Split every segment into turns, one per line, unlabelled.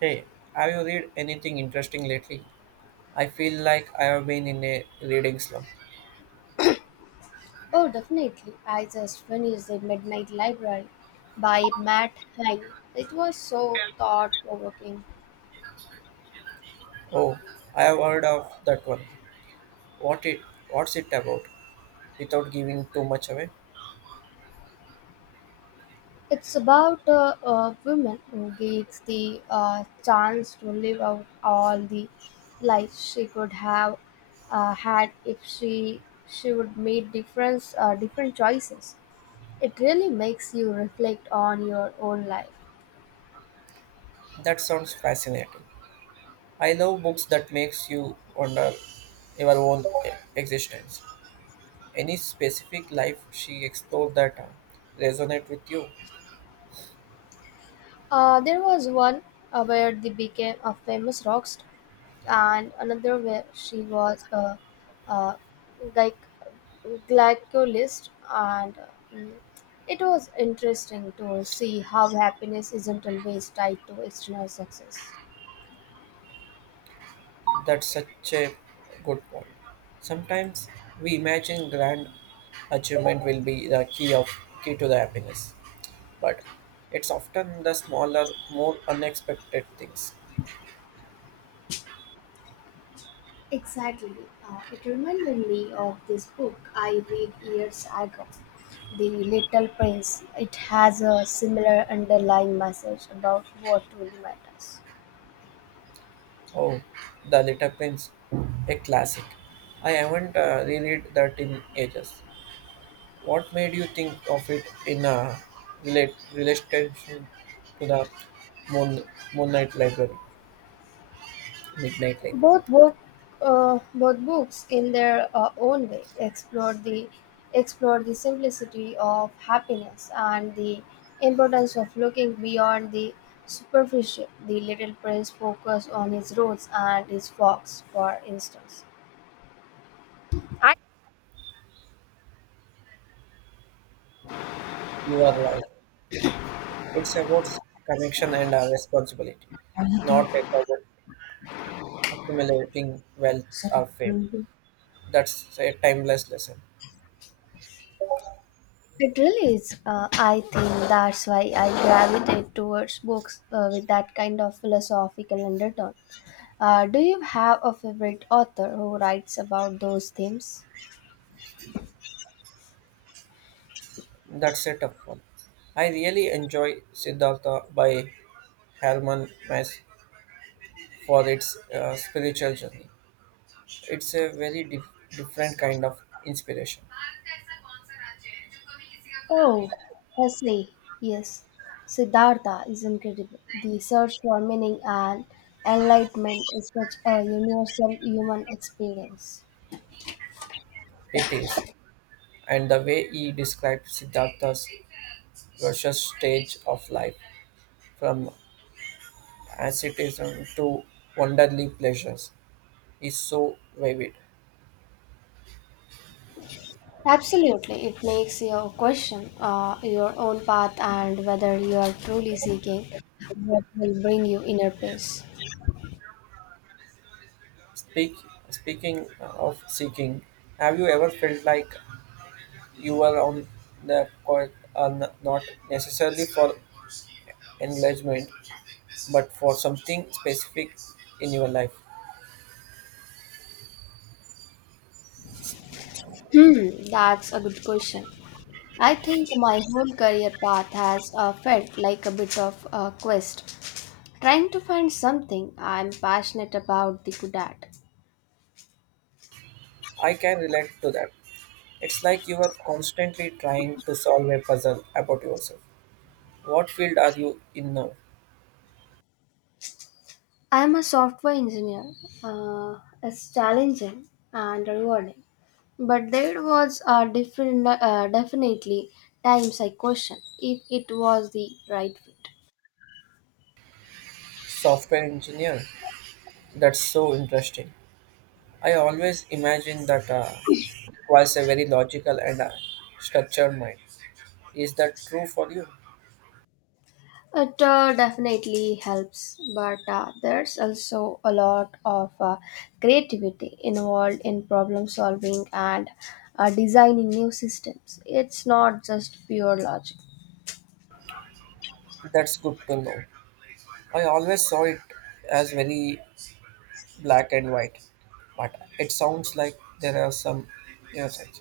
Hey, have you read anything interesting lately? I feel like I have been in a reading slump.
Oh, definitely. I just finished The Midnight Library by Matt Haig. It was so thought provoking.
Oh, I have heard of that one. What it what's it about? Without giving too much away.
It's about a woman who gets the chance to live out all the life she could have had if she would made different choices. It really makes you reflect on your own life.
That sounds fascinating. I love books that makes you wonder your own existence. Any specific life she explored that resonate with you?
There was one where they became a famous rock star. And another where she was a like glycologist and mm, it was interesting to see how happiness isn't always tied to external success.
That's such a good point. Sometimes we imagine grand achievement will be the key of key to the happiness, but it's often the smaller, more unexpected things.
Exactly. It reminded me of this book I read years ago. The Little Prince, it has a similar underlying message about what truly matters.
Oh, The Little Prince, a classic. I haven't reread that in ages. What made you think of it in a relate relation to the Moon, Moonlight Library, Midnight Library?
Both book, both books, in their own way, explore the simplicity of happiness and the importance of looking beyond the superficial. The Little Prince focus on his roads and his fox, for instance.
You are right. It's about connection and responsibility, not about accumulating wealth or fame. That's a timeless lesson.
It really is. I think that's why I gravitate towards books with that kind of philosophical undertone. Do you have a favorite author who writes about those themes?
That's a tough one. I really enjoy Siddhartha by Herman Hesse for its spiritual journey. It's a very different kind of inspiration.
Oh, Hesse, yes. Siddhartha is incredible. The search for meaning and enlightenment is such a universal human experience.
It is, and the way he describes Siddhartha's precious stage of life, from asceticism to wonderly pleasures, is so vivid.
Absolutely, it makes you question your own path and whether you are truly seeking what will bring you inner peace.
Speak, speaking of seeking, have you ever felt like you were on the court, not necessarily for engagement, but for something specific in your life?
Hmm, that's a good question. I think my whole career path has felt like a bit of a quest, trying to find something I'm passionate about the good at.
I can relate to that. It's like you are constantly trying to solve a puzzle about yourself. What field are you in now?
I'm a software engineer. It's challenging and rewarding, but there was a different, definitely times I questioned if it was the right fit.
Software engineer. That's so interesting. I always imagine that was a very logical and structured mind. Is that true for you?
It definitely helps, but there's also a lot of creativity involved in problem solving and designing new systems. It's not just pure logic.
That's good to know. I always saw it as very black and white, but it sounds like there are some nuances.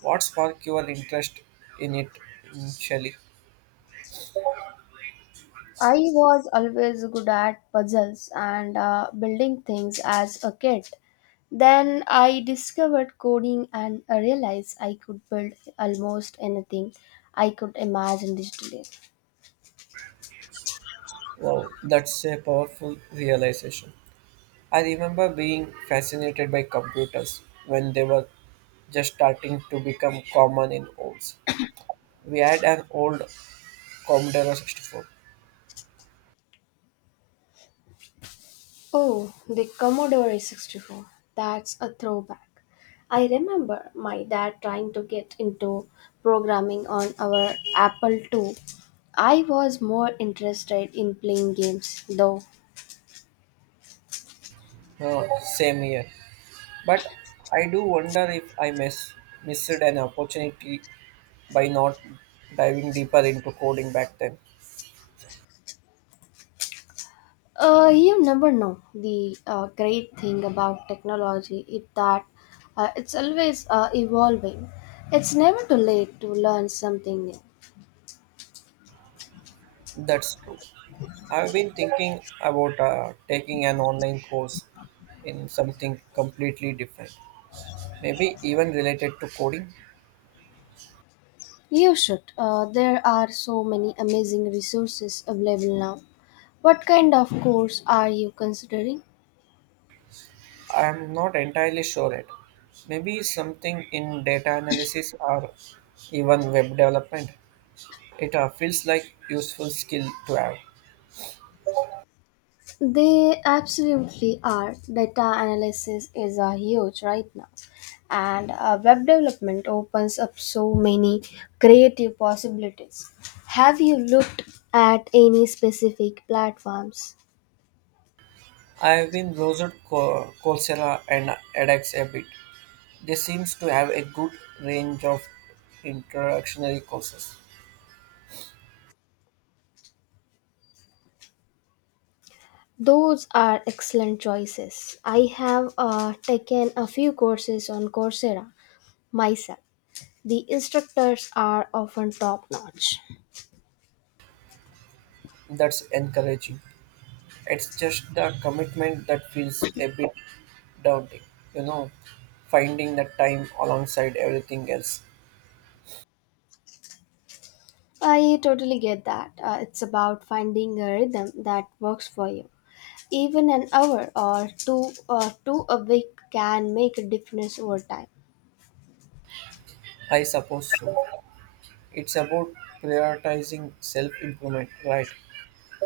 What sparked your interest in it initially?
I was always good at puzzles and building things as a kid. Then I discovered coding and I realized I could build almost anything I could imagine digitally.
Wow, that's a powerful realization. I remember being fascinated by computers when they were just starting to become common in homes. We had an old Commodore 64.
Oh, the Commodore 64. That's a throwback. I remember my dad trying to get into programming on our Apple II. I was more interested in playing games, though.
Same year. But I do wonder if I missed an opportunity by not diving deeper into coding back then.
You never know. The great thing about technology is that it's always evolving. It's never too late to learn something new.
That's true. I've been thinking about taking an online course in something completely different, maybe even related to coding.
You should. There are so many amazing resources available now. What kind of course are you considering?
I'm not entirely sure yet. Maybe something in data analysis or even web development. It feels like useful skill to have.
They absolutely are. Data analysis is huge right now, and web development opens up so many creative possibilities. Have you looked at any specific platforms?
I've been browsed Coursera and edX a bit. They seems to have a good range of introductory courses.
Those are excellent choices. I have taken a few courses on Coursera myself. The instructors are often top notch.
That's encouraging. It's just the commitment that feels a bit daunting, you know, finding the time alongside everything else.
I totally get that. It's about finding a rhythm that works for you. Even an hour or two a week can make a difference over time.
I suppose so. It's about prioritizing self improvement, right?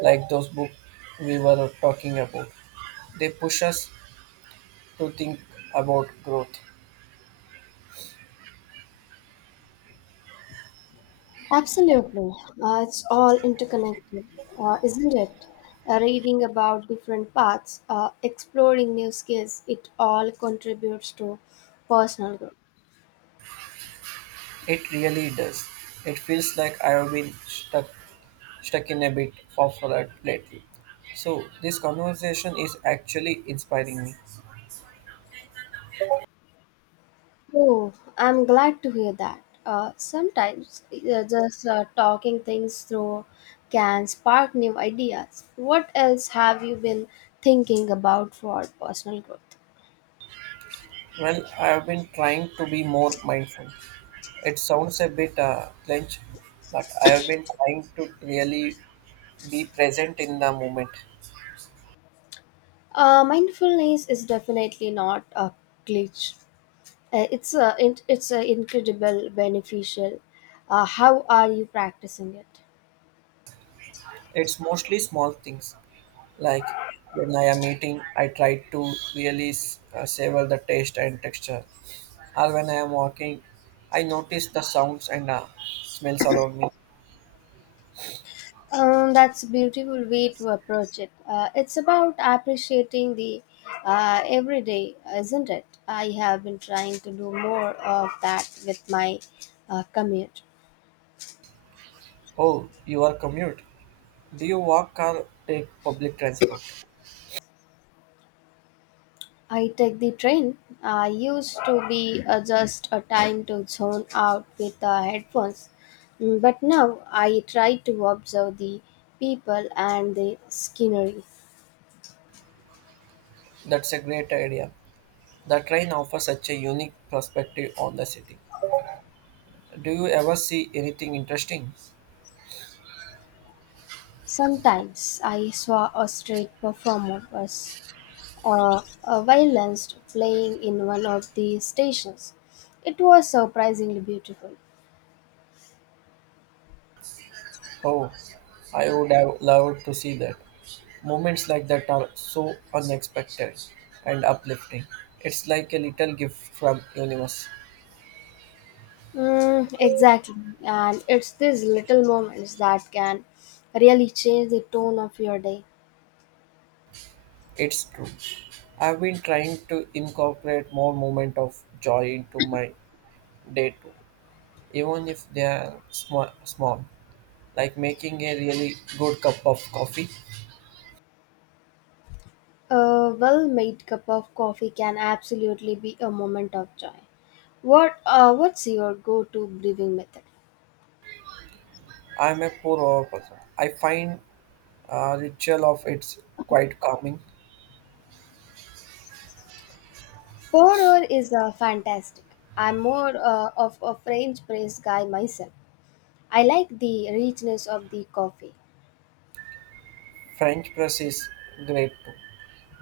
Like those books we were talking about. They push us to think about growth.
Absolutely. It's all interconnected, isn't it? Reading about different paths, exploring new skills, it all contributes to personal growth.
It really does. It feels like I've been stuck in a bit of a rut lately. So this conversation is actually inspiring me.
Oh, I'm glad to hear that. Sometimes just talking things through can spark new ideas. What else have you been thinking about for personal growth?
Well, I've been trying to be more mindful. It sounds a bit clench, but I have been trying to really be present in the moment.
Mindfulness is definitely not a glitch. It's a, it, it's a incredible beneficial. How are you practicing it?
It's mostly small things like when I am eating, I try to really savor the taste and texture. Or when I am walking, I notice the sounds and smells around me.
That's a beautiful way to approach it. It's about appreciating the everyday, isn't it? I have been trying to do more of that with my commute.
Oh, your commute. Do you walk or take public transport?
I take the train. I used to be just a time to zone out with the headphones, but now I try to observe the people and the scenery.
That's a great idea. The train offers such a unique perspective on the city. Do you ever see anything interesting?
Sometimes I saw a street performer was a violinist playing in one of the stations. It was surprisingly beautiful.
Oh, I would have loved to see that. Moments like that are so unexpected and uplifting. It's like a little gift from universe.
Mm, exactly. And it's these little moments that can really change the tone of your day.
It's true. I've been trying to incorporate more moment of joy into my day too, even if they are small, like making a really good cup of coffee.
A well made cup of coffee can absolutely be a moment of joy. What's your go-to brewing method?
I'm a poor hour person. I find ritual of it's quite calming.
Pourer is fantastic. I'm more of a French press guy myself. I like the richness of the coffee.
French press is great too.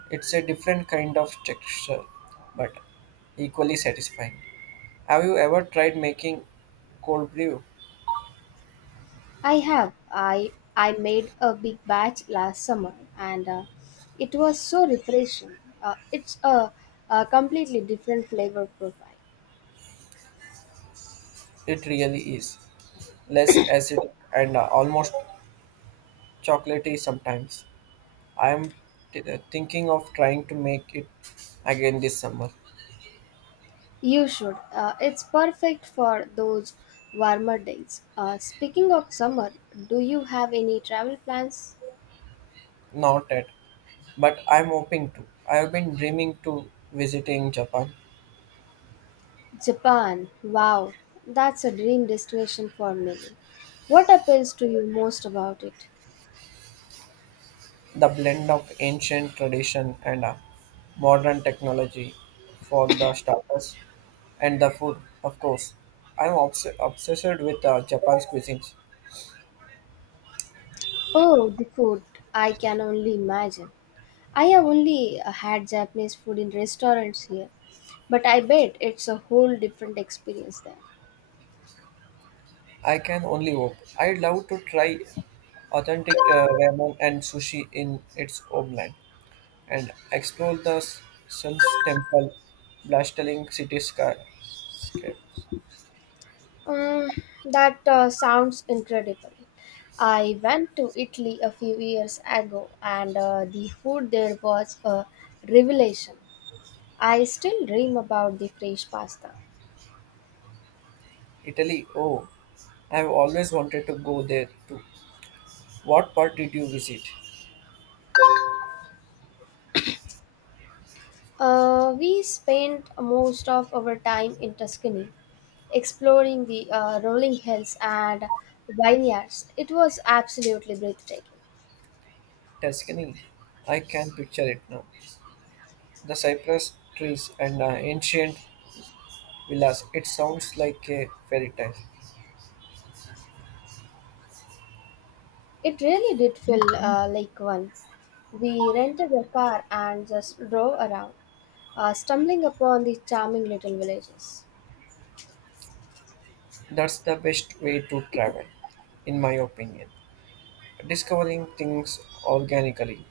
It's a different kind of texture, but equally satisfying. Have you ever tried making cold brew?
I have I made a big batch last summer and it was so refreshing. It's a completely different flavor profile.
It really is. Less acidic and almost chocolatey sometimes. I am thinking of trying to make it again this summer.
You should. It's perfect for those warmer days. Speaking of summer, do you have any travel plans?
Not yet, but I'm hoping to. I have been dreaming to visiting Japan.
Japan. Wow, that's a dream destination for many. What appeals to you most about it?
The blend of ancient tradition and modern technology for the starters and the food, of course. I'm obsessed with Japan's cuisines.
Oh, the food. I can only imagine. I have only had Japanese food in restaurants here, but I bet it's a whole different experience there.
I can only hope. I'd love to try authentic ramen and sushi in its homeland and explore the Sun's Temple, blustering cityscape.
Um, that sounds incredible. I went to Italy a few years ago, and the food there was a revelation. I still dream about the fresh pasta.
Italy, oh, I've always wanted to go there too. What part did you visit?
We spent most of our time in Tuscany, exploring the rolling hills and vineyards. It was absolutely breathtaking.
Tuscany. I can picture it now. The cypress trees and ancient villas. It sounds like a fairy tale.
It really did feel like one. We rented a car and just drove around, stumbling upon the charming little villages.
That's the best way to travel, in my opinion. Discovering things organically.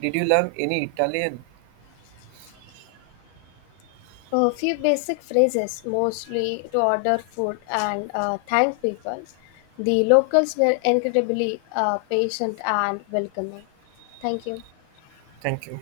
Did you learn any Italian?
A few basic phrases, mostly to order food and thank people. The locals were incredibly patient and welcoming. Thank you.
Thank you.